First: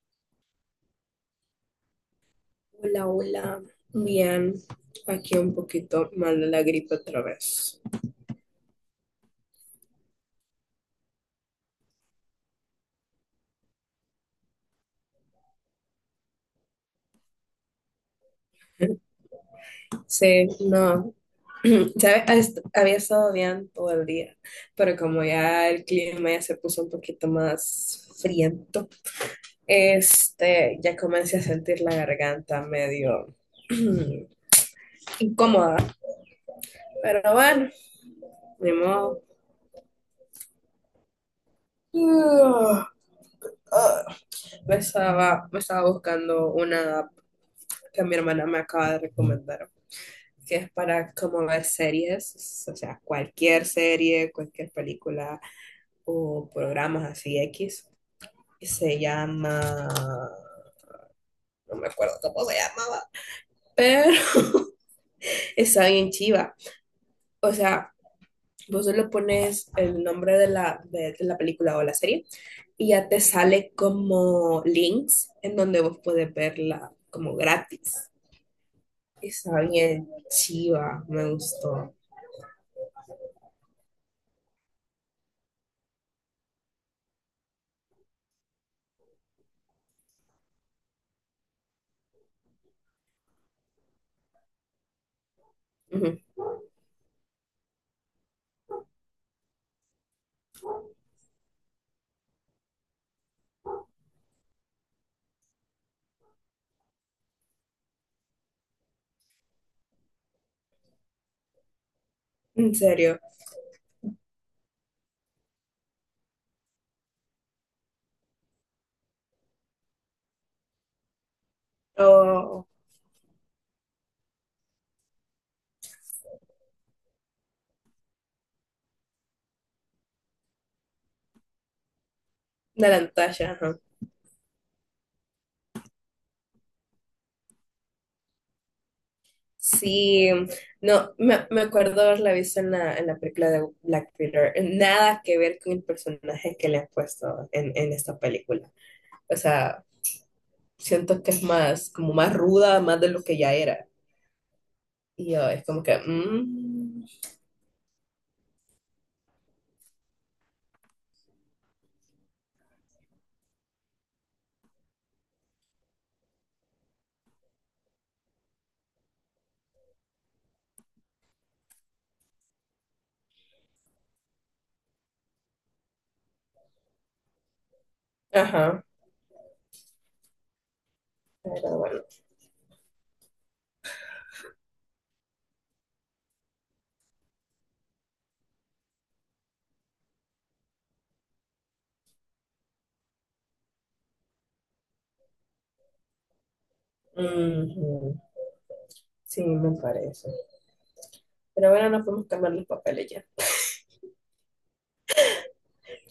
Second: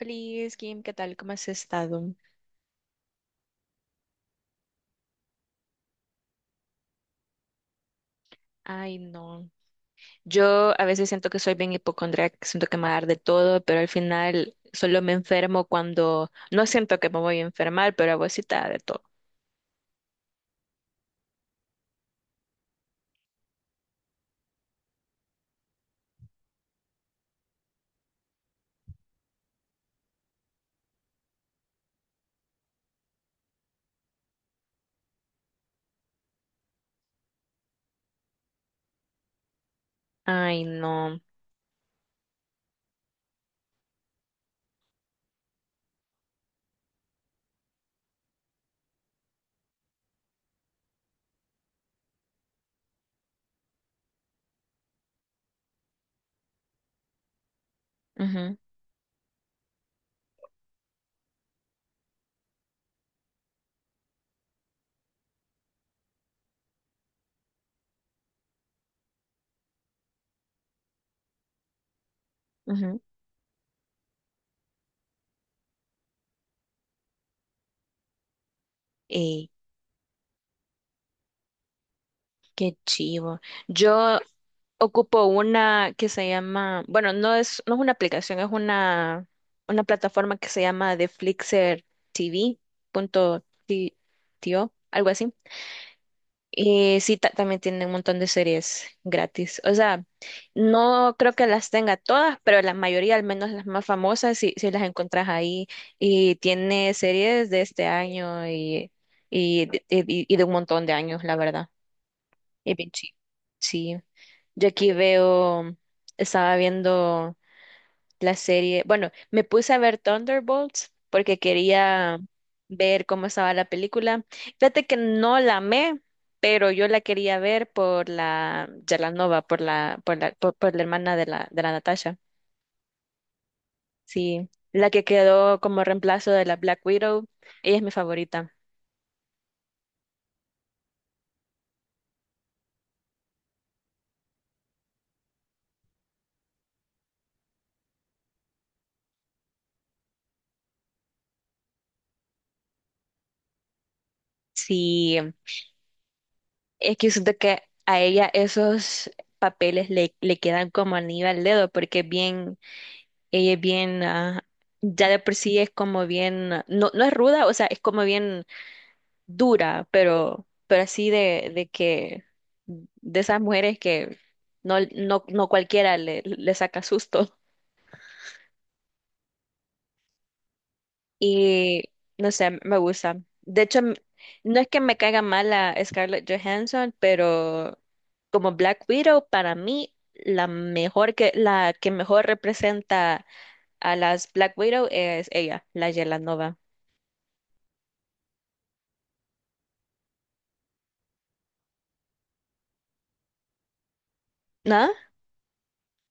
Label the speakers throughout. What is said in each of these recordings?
Speaker 1: Hola, Kim, ¿qué tal? ¿Cómo has estado?
Speaker 2: Hola, hola. Bien, aquí un poquito mal de la gripe otra vez.
Speaker 1: Ay, no. Yo a veces siento que soy bien hipocondríaca, que siento que me va a dar de todo, pero al final solo me enfermo cuando no siento que me voy a enfermar, pero a vos sí te da de todo.
Speaker 2: Sí, no. ¿Sabes? Había estado bien todo el día, pero como ya el clima ya se puso un poquito más friento, ya comencé a sentir la garganta medio incómoda. Pero bueno, ni modo.
Speaker 1: Ay, no.
Speaker 2: Ah, ah. Me estaba buscando una app que mi hermana me acaba de recomendar, que es para como ver series, o sea, cualquier serie, cualquier película o programas así X.
Speaker 1: Ujú,
Speaker 2: Se llama, no me acuerdo cómo se llamaba, pero está bien chiva. O sea, vos le pones el nombre de la película o la serie y
Speaker 1: ujú.
Speaker 2: ya te sale como links en donde vos puedes verla como gratis.
Speaker 1: Ey,
Speaker 2: Está bien chiva, me gustó.
Speaker 1: qué chivo. Yo ocupo una que se llama, bueno, no es una aplicación, es una plataforma que se llama The Flixer TV punto tio, algo así.
Speaker 2: Ujú.
Speaker 1: Y sí, también tiene un montón de series gratis. O sea, no creo que las tenga todas, pero la mayoría, al menos las más famosas, sí, sí las encontrás ahí. Y tiene series de este año y de un montón de años, la verdad. Y
Speaker 2: En
Speaker 1: bien chi-
Speaker 2: serio.
Speaker 1: Sí. Yo aquí veo, Estaba viendo la serie. Bueno, me puse a ver Thunderbolts porque quería
Speaker 2: O
Speaker 1: ver cómo estaba la película. Fíjate que no la amé, pero yo la quería ver por la Yalanova, por la hermana de la Natasha.
Speaker 2: de la Natasha, ajá.
Speaker 1: Sí, la que quedó como reemplazo de la Black Widow. Ella es mi favorita.
Speaker 2: Sí, no, me acuerdo haberla visto en la película de Black Peter. Nada que ver con el personaje que le han puesto en esta película. O sea, siento que es más, como más ruda, más de lo que ya era.
Speaker 1: Sí,
Speaker 2: Y yo, es como que,
Speaker 1: es que siento que a ella esos papeles le quedan como anillo al dedo porque es bien ella es bien, ya de por sí es como bien, no, no es ruda, o sea, es como bien dura, pero así de esas mujeres que no, no, no cualquiera le saca susto.
Speaker 2: ajá, pero
Speaker 1: Y
Speaker 2: bueno.
Speaker 1: no sé, me gusta. De hecho, no es que me caiga mal la Scarlett Johansson, pero como Black Widow, para mí, la que mejor representa a las Black Widow es ella, la Yelanova.
Speaker 2: Ujú. Sí, me parece. Pero bueno, no podemos cambiar los papeles ya.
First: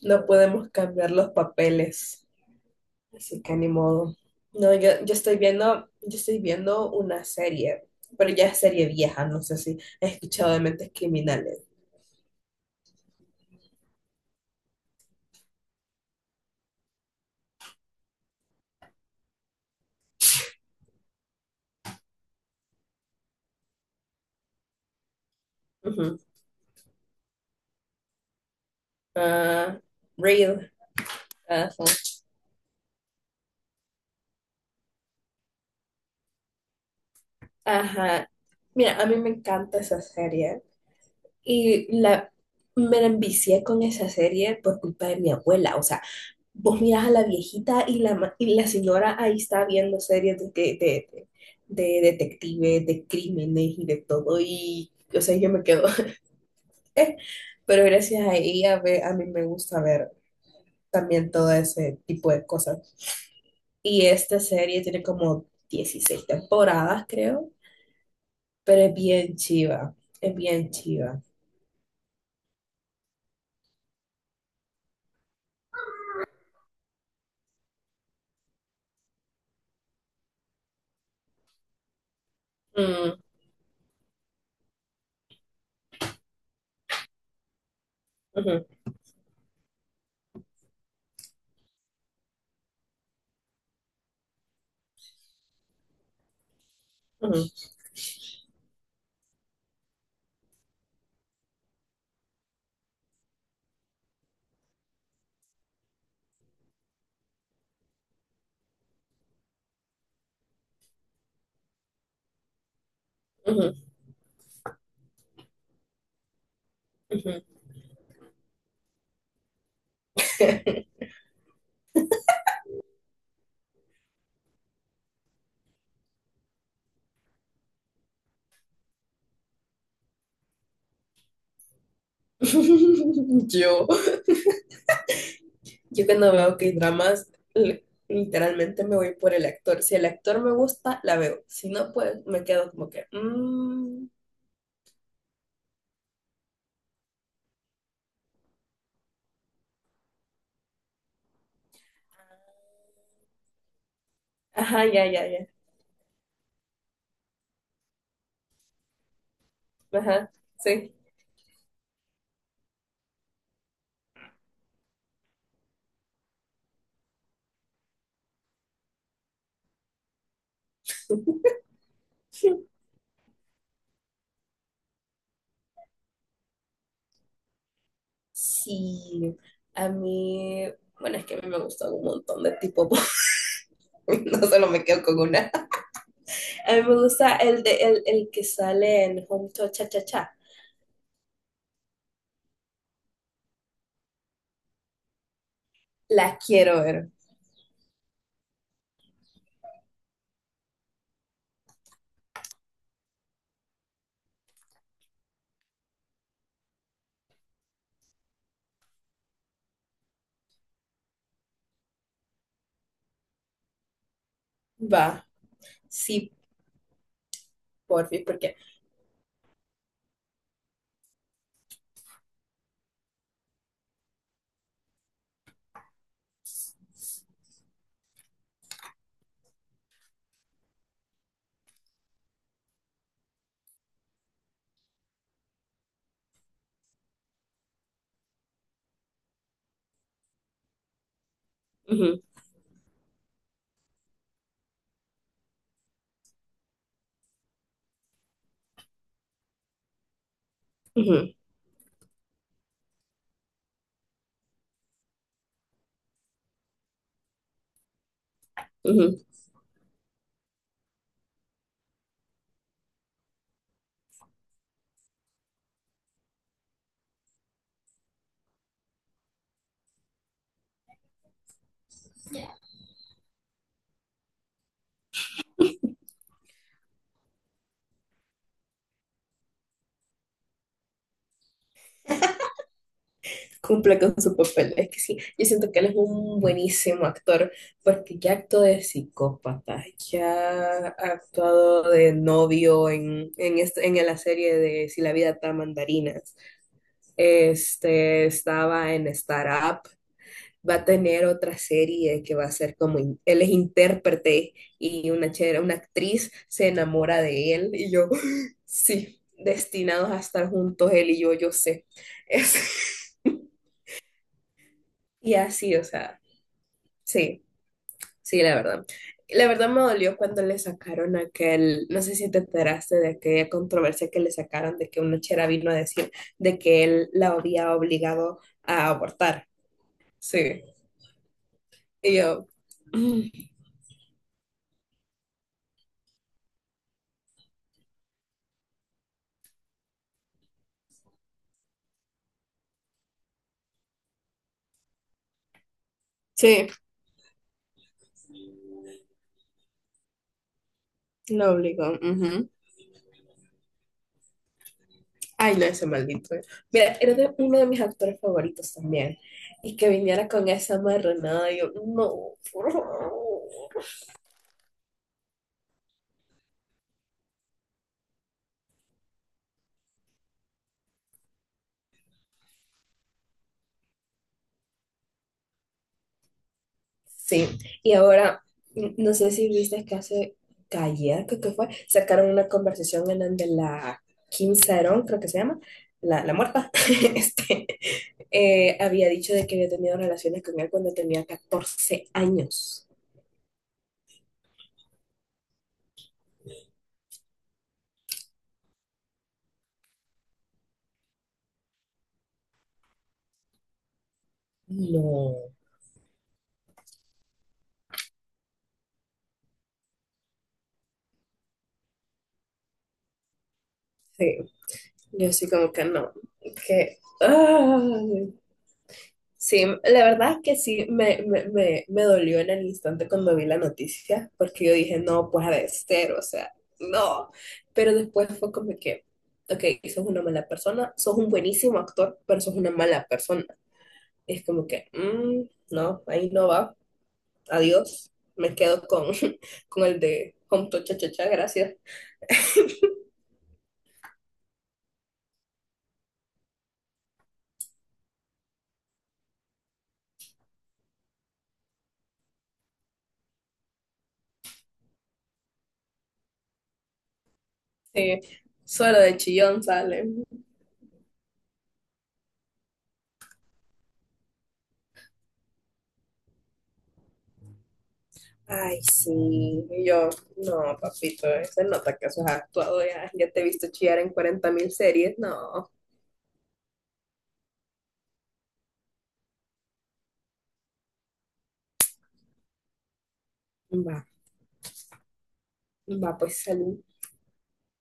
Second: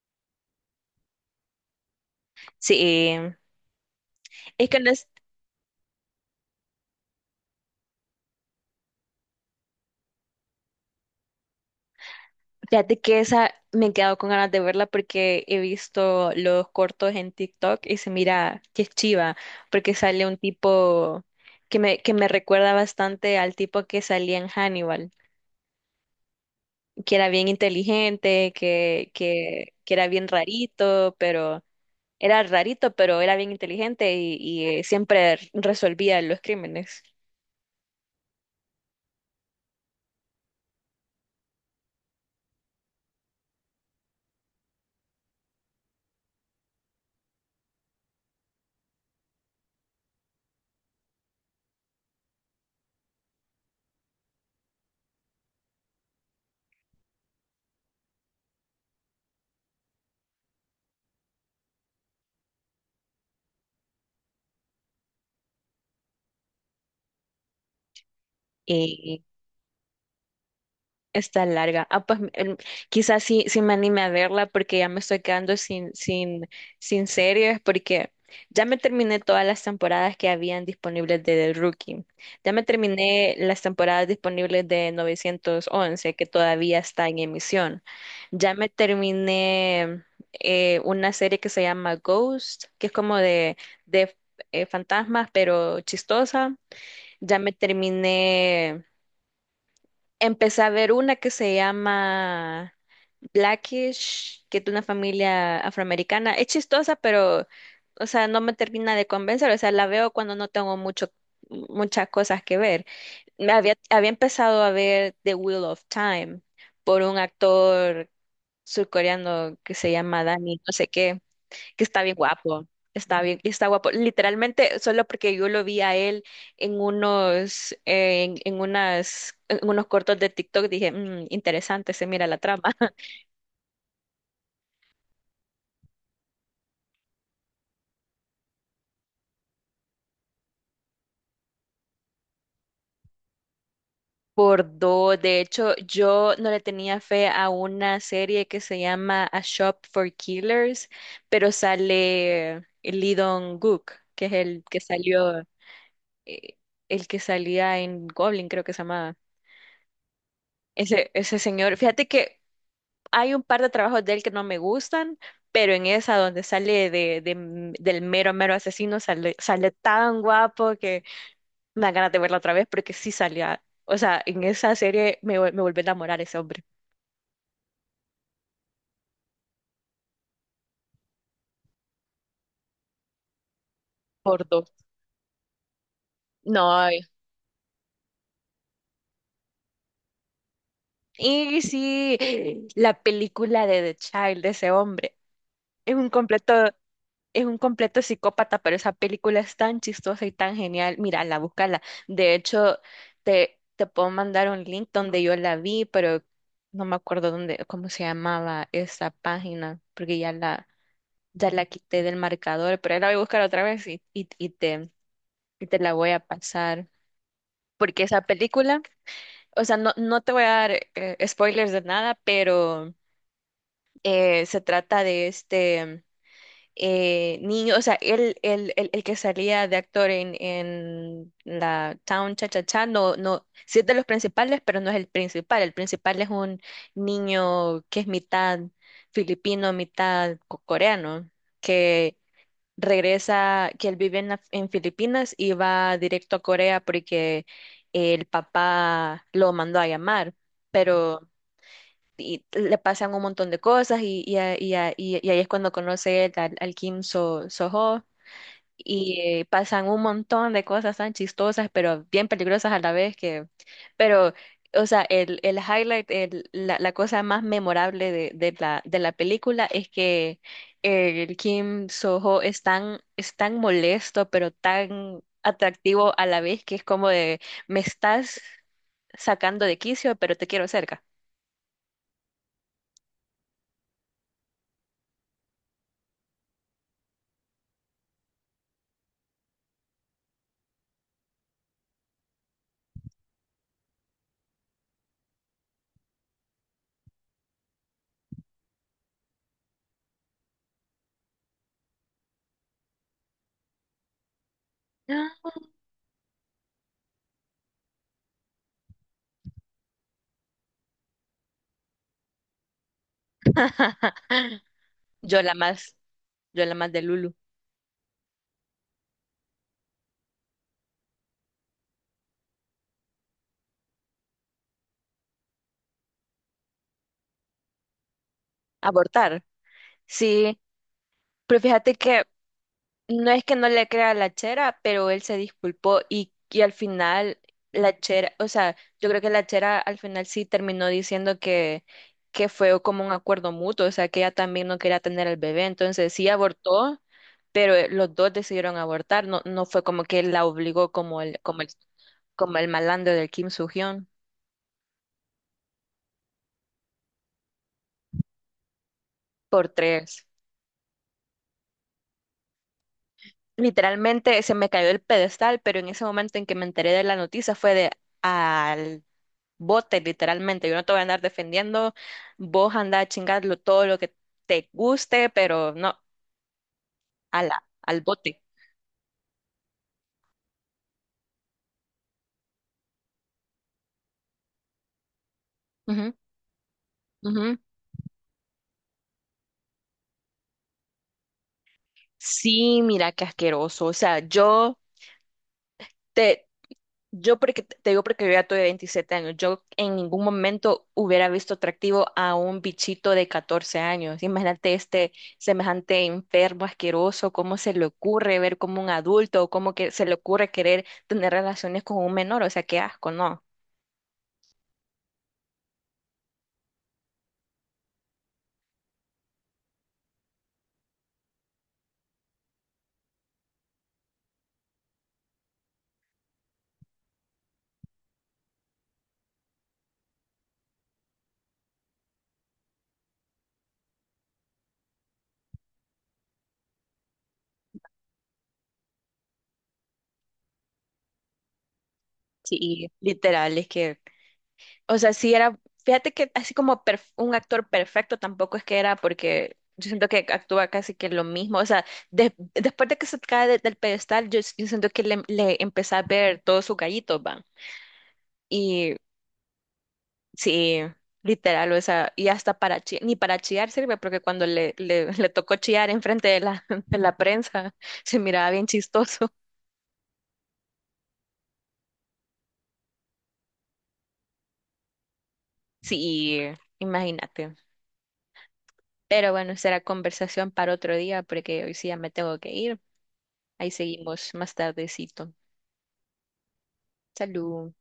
Speaker 2: No podemos cambiar los papeles.
Speaker 1: Sí,
Speaker 2: Así que ni modo.
Speaker 1: es
Speaker 2: No,
Speaker 1: que no
Speaker 2: yo,
Speaker 1: es-
Speaker 2: yo estoy viendo, yo estoy viendo una serie, pero ya es serie vieja, no sé si has escuchado de Mentes Criminales.
Speaker 1: fíjate que esa me he quedado con ganas de verla porque he visto los cortos en TikTok y se mira que es chiva, porque sale un tipo que me recuerda bastante al tipo que salía en Hannibal,
Speaker 2: Ujú.
Speaker 1: que era bien inteligente, que, que,
Speaker 2: Ah,
Speaker 1: que era bien
Speaker 2: real. Ah, sí.
Speaker 1: rarito, pero era bien inteligente siempre resolvía los crímenes.
Speaker 2: Ajá. Mira, a mí me encanta esa serie y me la envicié con esa serie por culpa de mi abuela. O sea, vos mirás a la viejita y la señora ahí está viendo series de detectives, de crímenes y de todo. Y, o sea, yo me quedo, pero gracias a ella a mí me gusta ver también todo ese tipo de cosas. Y esta serie tiene como 16 temporadas, creo, pero es bien chiva, es bien chiva.
Speaker 1: Está larga. Ah, pues quizás sí me anime a verla porque ya me estoy quedando sin series porque ya me terminé todas las temporadas que habían disponibles de The Rookie. Ya me
Speaker 2: Mm,
Speaker 1: terminé las temporadas disponibles de 911 que todavía está en emisión. Ya
Speaker 2: ujú,
Speaker 1: me terminé una serie que se llama Ghost, que es como de fantasmas pero chistosa. Ya me
Speaker 2: ujú,
Speaker 1: terminé Empecé a ver una que se llama Blackish, que es de una familia afroamericana. Es chistosa, pero, o sea, no me termina de convencer. O sea, la veo cuando no tengo muchas cosas que ver. Me había,
Speaker 2: ujú,
Speaker 1: había empezado a ver The Wheel of Time por un
Speaker 2: ujú.
Speaker 1: actor surcoreano que se llama Danny, no sé qué que está bien guapo, está bien, está guapo. Literalmente, solo porque yo lo vi a él en unos, en unas, en unos cortos de TikTok, dije, "Mm, interesante, se mira la trama.
Speaker 2: Yo, yo cuando veo que dramas literalmente me voy por el actor. Si el actor me gusta, la veo. Si no, pues me quedo como que... mm,
Speaker 1: Por dos, de hecho, yo no le tenía fe a una serie que se llama A Shop for Killers, pero sale Lee Dong-gook, que es
Speaker 2: ajá, ya, ya, ya.
Speaker 1: eh, el que salía en Goblin, creo que se llamaba.
Speaker 2: Ajá, sí.
Speaker 1: Ese señor, fíjate que hay un par de trabajos de él que no me gustan, pero en esa donde sale del mero, mero asesino, sale tan guapo que me da ganas de verla otra vez porque sí salía. O sea, en esa serie me volví a enamorar ese hombre.
Speaker 2: Sí, a mí, bueno, es que a mí me gustan un montón de tipos, no
Speaker 1: Por
Speaker 2: solo
Speaker 1: dos.
Speaker 2: me quedo con una. A mí
Speaker 1: No.
Speaker 2: me gusta el que sale en Home to Cha Cha Cha.
Speaker 1: Y sí, la película de The Child de ese hombre es un
Speaker 2: La
Speaker 1: completo.
Speaker 2: quiero ver.
Speaker 1: Es un completo psicópata, pero esa película es tan chistosa y tan genial. Mírala, búscala. De hecho, te puedo mandar un link donde yo la vi, pero no me acuerdo cómo se llamaba esa página, porque ya la quité del marcador, pero ahí la voy a buscar otra vez
Speaker 2: Va,
Speaker 1: y te la voy
Speaker 2: sí,
Speaker 1: a pasar. Porque
Speaker 2: por
Speaker 1: esa
Speaker 2: fin, porque
Speaker 1: película, o sea, no, no te voy a dar spoilers de nada, pero se trata de este. Niño, o sea, el que salía de actor en la Town Cha Cha Cha, no, no, sí es de los principales, pero no es el principal. El principal es un niño que es mitad filipino, mitad coreano, que
Speaker 2: ujú,
Speaker 1: que él vive en Filipinas y va directo a Corea porque el papá lo mandó a llamar. Ujú. Pero
Speaker 2: ujú,
Speaker 1: y, le pasan un montón de cosas y ahí es cuando conoce él al, al Kim Soho y
Speaker 2: ujú,
Speaker 1: pasan un montón de cosas tan chistosas pero bien peligrosas a la vez que pero o sea el highlight la cosa más memorable de la película es que el Kim Soho es tan molesto pero tan atractivo a la vez que es como de me estás sacando de quicio pero te quiero cerca
Speaker 2: cumple con su papel. Es que sí, yo siento que él es un buenísimo actor, porque ya actuó de psicópata, ya ha actuado de novio en, en la serie de Si la vida está mandarinas. Este estaba en Startup. Va a tener otra serie que va a ser como él es intérprete y una chera, una actriz se enamora de él y yo, sí, destinados a estar juntos él y yo sé. Es- y
Speaker 1: Yo la
Speaker 2: así, o
Speaker 1: más,
Speaker 2: sea,
Speaker 1: yo la más de Lulu.
Speaker 2: sí, sí, la verdad. La verdad me dolió cuando le sacaron aquel, no sé si te enteraste de aquella controversia que le sacaron de que una chera vino a decir de que él la había obligado a
Speaker 1: Abortar.
Speaker 2: abortar.
Speaker 1: Sí,
Speaker 2: Sí.
Speaker 1: pero fíjate
Speaker 2: Y
Speaker 1: que
Speaker 2: yo,
Speaker 1: no es
Speaker 2: mm,
Speaker 1: que no le crea a la chera, pero él se disculpó y al final la chera, o sea, yo creo que la chera al final sí terminó diciendo que fue como un acuerdo mutuo, o sea, que ella también no quería tener al bebé, entonces sí
Speaker 2: sí,
Speaker 1: abortó, pero los dos decidieron abortar, no, no fue como que él la obligó como el,
Speaker 2: lo
Speaker 1: como el,
Speaker 2: obligó. Ujú.
Speaker 1: como el malandro del Kim Soo-hyun
Speaker 2: Ay, no, ese maldito. Mira, era de uno de mis actores favoritos también.
Speaker 1: por
Speaker 2: Y que
Speaker 1: tres.
Speaker 2: viniera con esa marranada, yo, no, por favor.
Speaker 1: Literalmente se me cayó el pedestal, pero en ese momento en que me enteré de la noticia fue de al bote, literalmente. Yo no te voy a andar defendiendo, vos andá a chingarlo todo lo que te guste, pero no, a
Speaker 2: Sí,
Speaker 1: la,
Speaker 2: y
Speaker 1: al bote.
Speaker 2: ahora, no sé si viste que hace, que ayer, creo que fue, sacaron una conversación en donde la Kim Saeron, creo que se llama,
Speaker 1: Ujú,
Speaker 2: la muerta,
Speaker 1: ujú.
Speaker 2: este, había dicho de que había tenido relaciones con él cuando tenía 14
Speaker 1: Sí,
Speaker 2: años.
Speaker 1: mira qué asqueroso. O sea, te, yo porque te digo porque yo ya tuve 27 años, yo en ningún momento hubiera visto atractivo a un bichito de 14 años. Imagínate este
Speaker 2: No.
Speaker 1: semejante enfermo, asqueroso, cómo se le ocurre ver como un adulto, o cómo que se le ocurre querer tener relaciones con un menor, o sea, qué asco, ¿no?
Speaker 2: Sí. Yo sí como que no, que... ay. Sí, la verdad es que sí, me dolió en el instante cuando vi la noticia, porque yo dije, no, pues ha de ser, o sea, no. Pero después fue como que, ok, sos una mala persona, sos un buenísimo actor, pero sos una mala persona. Es como que, mm, no, ahí no va, adiós, me quedo con, con el de Home to Cha Cha Cha, gracias.
Speaker 1: Sí. Literal, es que o sea, fíjate que así como un actor perfecto tampoco es que era porque yo siento que actúa casi que lo mismo. O sea, después de que se cae del pedestal, yo siento que le empecé a ver todos sus gallitos, van.
Speaker 2: Sí,
Speaker 1: Y
Speaker 2: solo de chillón sale.
Speaker 1: sí, literal, o sea, y hasta para ni para chillar sirve, porque cuando le tocó chillar enfrente de la, de la prensa, se miraba bien
Speaker 2: Ay,
Speaker 1: chistoso.
Speaker 2: sí. Y yo, no, papito, se nota que eso has actuado ya. Ya te he visto chillar en 40 mil series. No,
Speaker 1: Sí, imagínate. Pero bueno, será conversación para otro día, porque hoy sí ya me tengo que ir. Ahí
Speaker 2: va,
Speaker 1: seguimos más tardecito.
Speaker 2: va, pues salud.
Speaker 1: Salud.